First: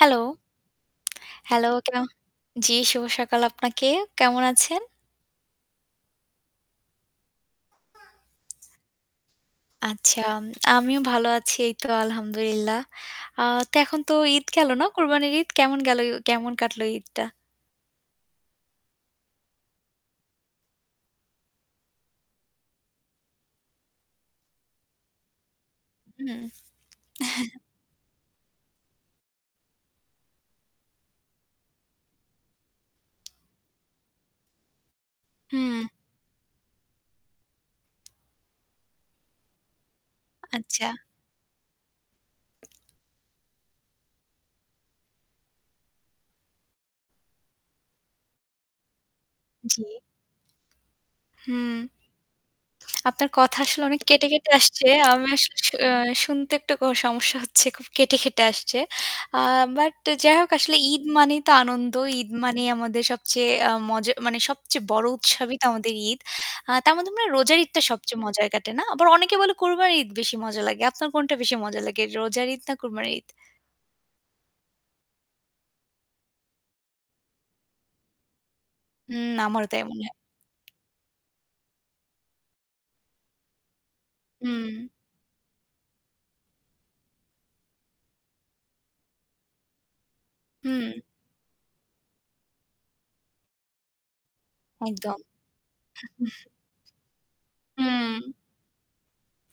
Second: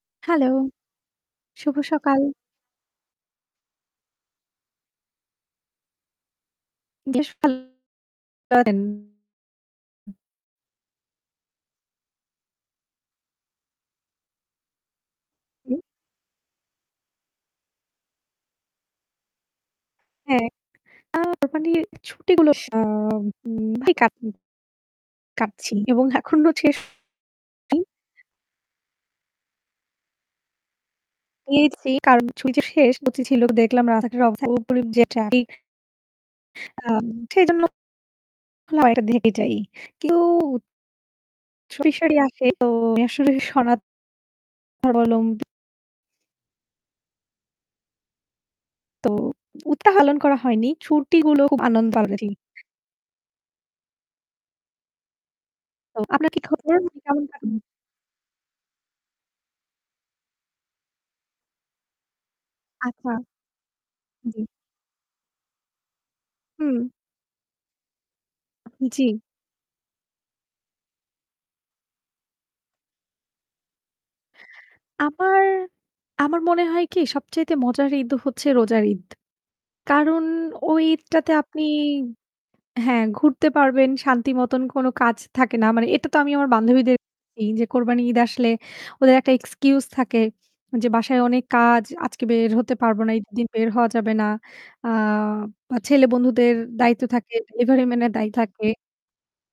Hello! Hello, Hello! শুভ কেও সকাল। জি, শুভ সকাল আপনাকে। কেমন আছেন? আচ্ছা, আমিও ভালো আছি এই তো আলহামদুলিল্লাহ। আ তো এখন তো ঈদ গেল না, কোরবানির ঈদ। কেমন হু। গেল? কেমন কাটলো ঈদটা? হ্যাঁ। আ কুরবানির ছুটিগুলোর সা আম উম [unintelligible] কাটছি এবং হুম। এখনো শেষ জি। পেয়েছি কারণ ছুটি তো শেষ [unintelligible] ছিল দেখলাম যে রাস্তাঘাটের অবস্থা খুব যে ট্রাফিক হুম। আম সেইজন্য [unintelligible] কিন্তু আচ্ছা। সুরি, সুরি আসে তো আমি আসলে সনা ধর্মালম্বী। তো জি। [unintelligible] করা হয়নি। ছুটিগুলো খুব হুম। আনন [unintelligible] জি। আপনার কথা আসলে অনেক কেটে, কেটে আসছে। আমি আসলে শু অ্যা তো আপনার কি শুনতে একটু খবর? ক কেমন সমস্যা কাটলো? হচ্ছে। খুব কেটে, কেটে আসছে। আ but যাই হোক, আসলে ঈদ মানেই তো আনন্দ। ঈদ মানেই আমাদের আচ্ছা, সবচেয়ে আ মজা মানে জি। সবচেয়ে বড় উৎসবই তো আমাদের ঈদ। আ হুম। তার মধ্যে মনে রোজার ঈদটা সবচেয়ে মজায় কাটে, না? আবার উম-জি। অনেকে বলে কোরবানির ঈদ বেশি মজা লাগে। আপনার কোনটা বেশি মজা লাগে, রোজার ঈদ না কোরবানির ঈদ? আমার আমার মনে হয় কি সবচাইতে মজার ঈদ হচ্ছে রোজার ঈদ। হুম, আমারও তাই মনে হয়। কারণ ওই ঈদটাতে আপনি হ্যাঁ, ঘুরতে পারবেন। শান্তিমতন কোন উম কাজ থাকে না। মানে এটা তো আমি আমার বান্ধবীদের বলি কোরবানির ঈদ আসলে ওদের একটা excuse থাকে যে হুম। বাসায় অনেক কাজ, আজকে বের হতে পারবো না, ঈদের দিন বের হওয়া যাবে না, আ একদম। বা ছেলে বন্ধুদের দায়িত্ব থাকে, delivery man এর দায় হুম। থাকে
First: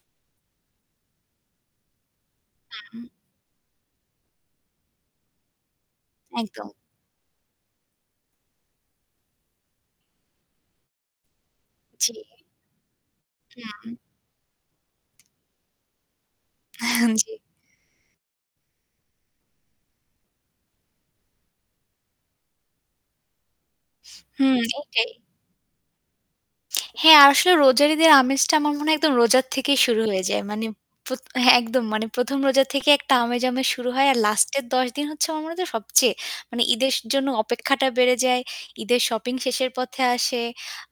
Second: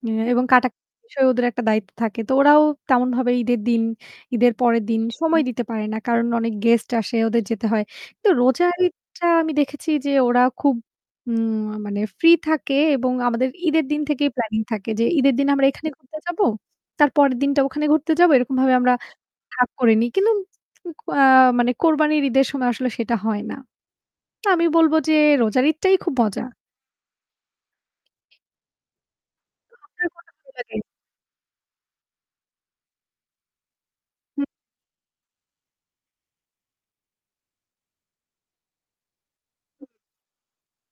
অ্যা এবং কাটা বিষয়ে ওদের একটা দায়িত্ব থাকে। তো ওরাও হুম। তেমনভাবে ঈদের দিন, ঈদের পরের দিন সময় দিতে পারে না। কারণ অনেক একদম। guest আসে, ওদের যেতে হয়। কিন্তু রোজার ঈদটা আমি দেখেছি যে ওরা খুব উম আ মানে জি। free থাকে এবং আমাদের ঈদের হুম। দিন থেকেই planning থাকে যে ঈদের দিন আমরা এখানে ঘুরতে যাব, তার হান জি। পরের দিনটা ওখানে ঘুরতে যাব, এরকমভাবে আমরা ভাগ করেনি। কিন্তু ক আ মানে কোরবানির ঈদের সময় আসলে সেটা হয় না। তো হুম, আমি বলব এইটাই। যে রোজার ঈদটাই খুব মজা। হ্যাঁ, আর আসলে রোজার ঈদের আমেজটা আমার মনে হয় একদম রোজার তো থেকেই শুরু আপনার হয়ে কোনটা যায়। ভালো মানে, লাগে? পোত হ্যাঁ, একদম মানে ১ম রোজা থেকে একটা আমেজ, আমেজ শুরু হয়। আর হু। last এর ১০ দিন হচ্ছে আমার মনে হয় যে সবচেয়ে মানে ঈদের জন্য অপেক্ষাটা বেড়ে যায়। ঈদের shopping শেষের পথে আসে।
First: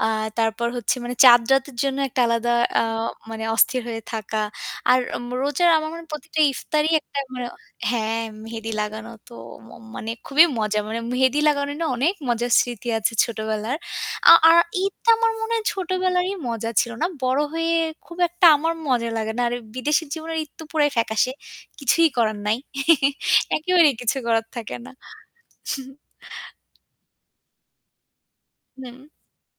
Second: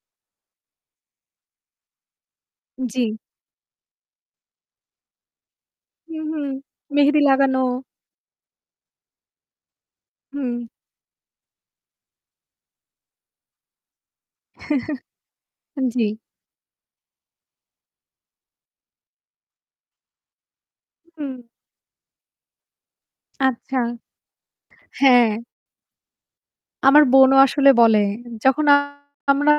আ তারপর হচ্ছে মানে চাঁদ রাতের জন্য একটা আলাদা আ জি। মানে অস্থির হয়ে থাকা। আর ম রোজার আমার মনে হয় প্রতিটা উমহু ইফতারই মেহেদি একটা মানে লাগানো হ্যাঁ, মেহেদি লাগানো তো ম মানে খুবই হুম। মজা। মানে মেহেদি লাগানো নিয়ে অনেক মজার স্মৃতি আছে ছোটবেলার। আ আর ঈদ তো আমার মনে হয় আন জি। ছোটবেলারই মজা ছিল, না? বড় হয়ে খুব একটা আমার মজা লাগে না। আর বিদেশের জীবনে ঈদ তো পুরাই ফ্যাকাশে। হুম। কিছুই করার নাই আচ্ছা, একেবারেই কিছু করার থাকে না। হ্যাঁ। আমার বোনও আসলে বলে যখন হুম। আমরা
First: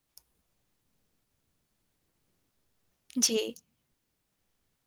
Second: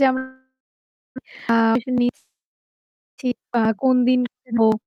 যেমন আ জি জি। আ কোন দিন ফিরব।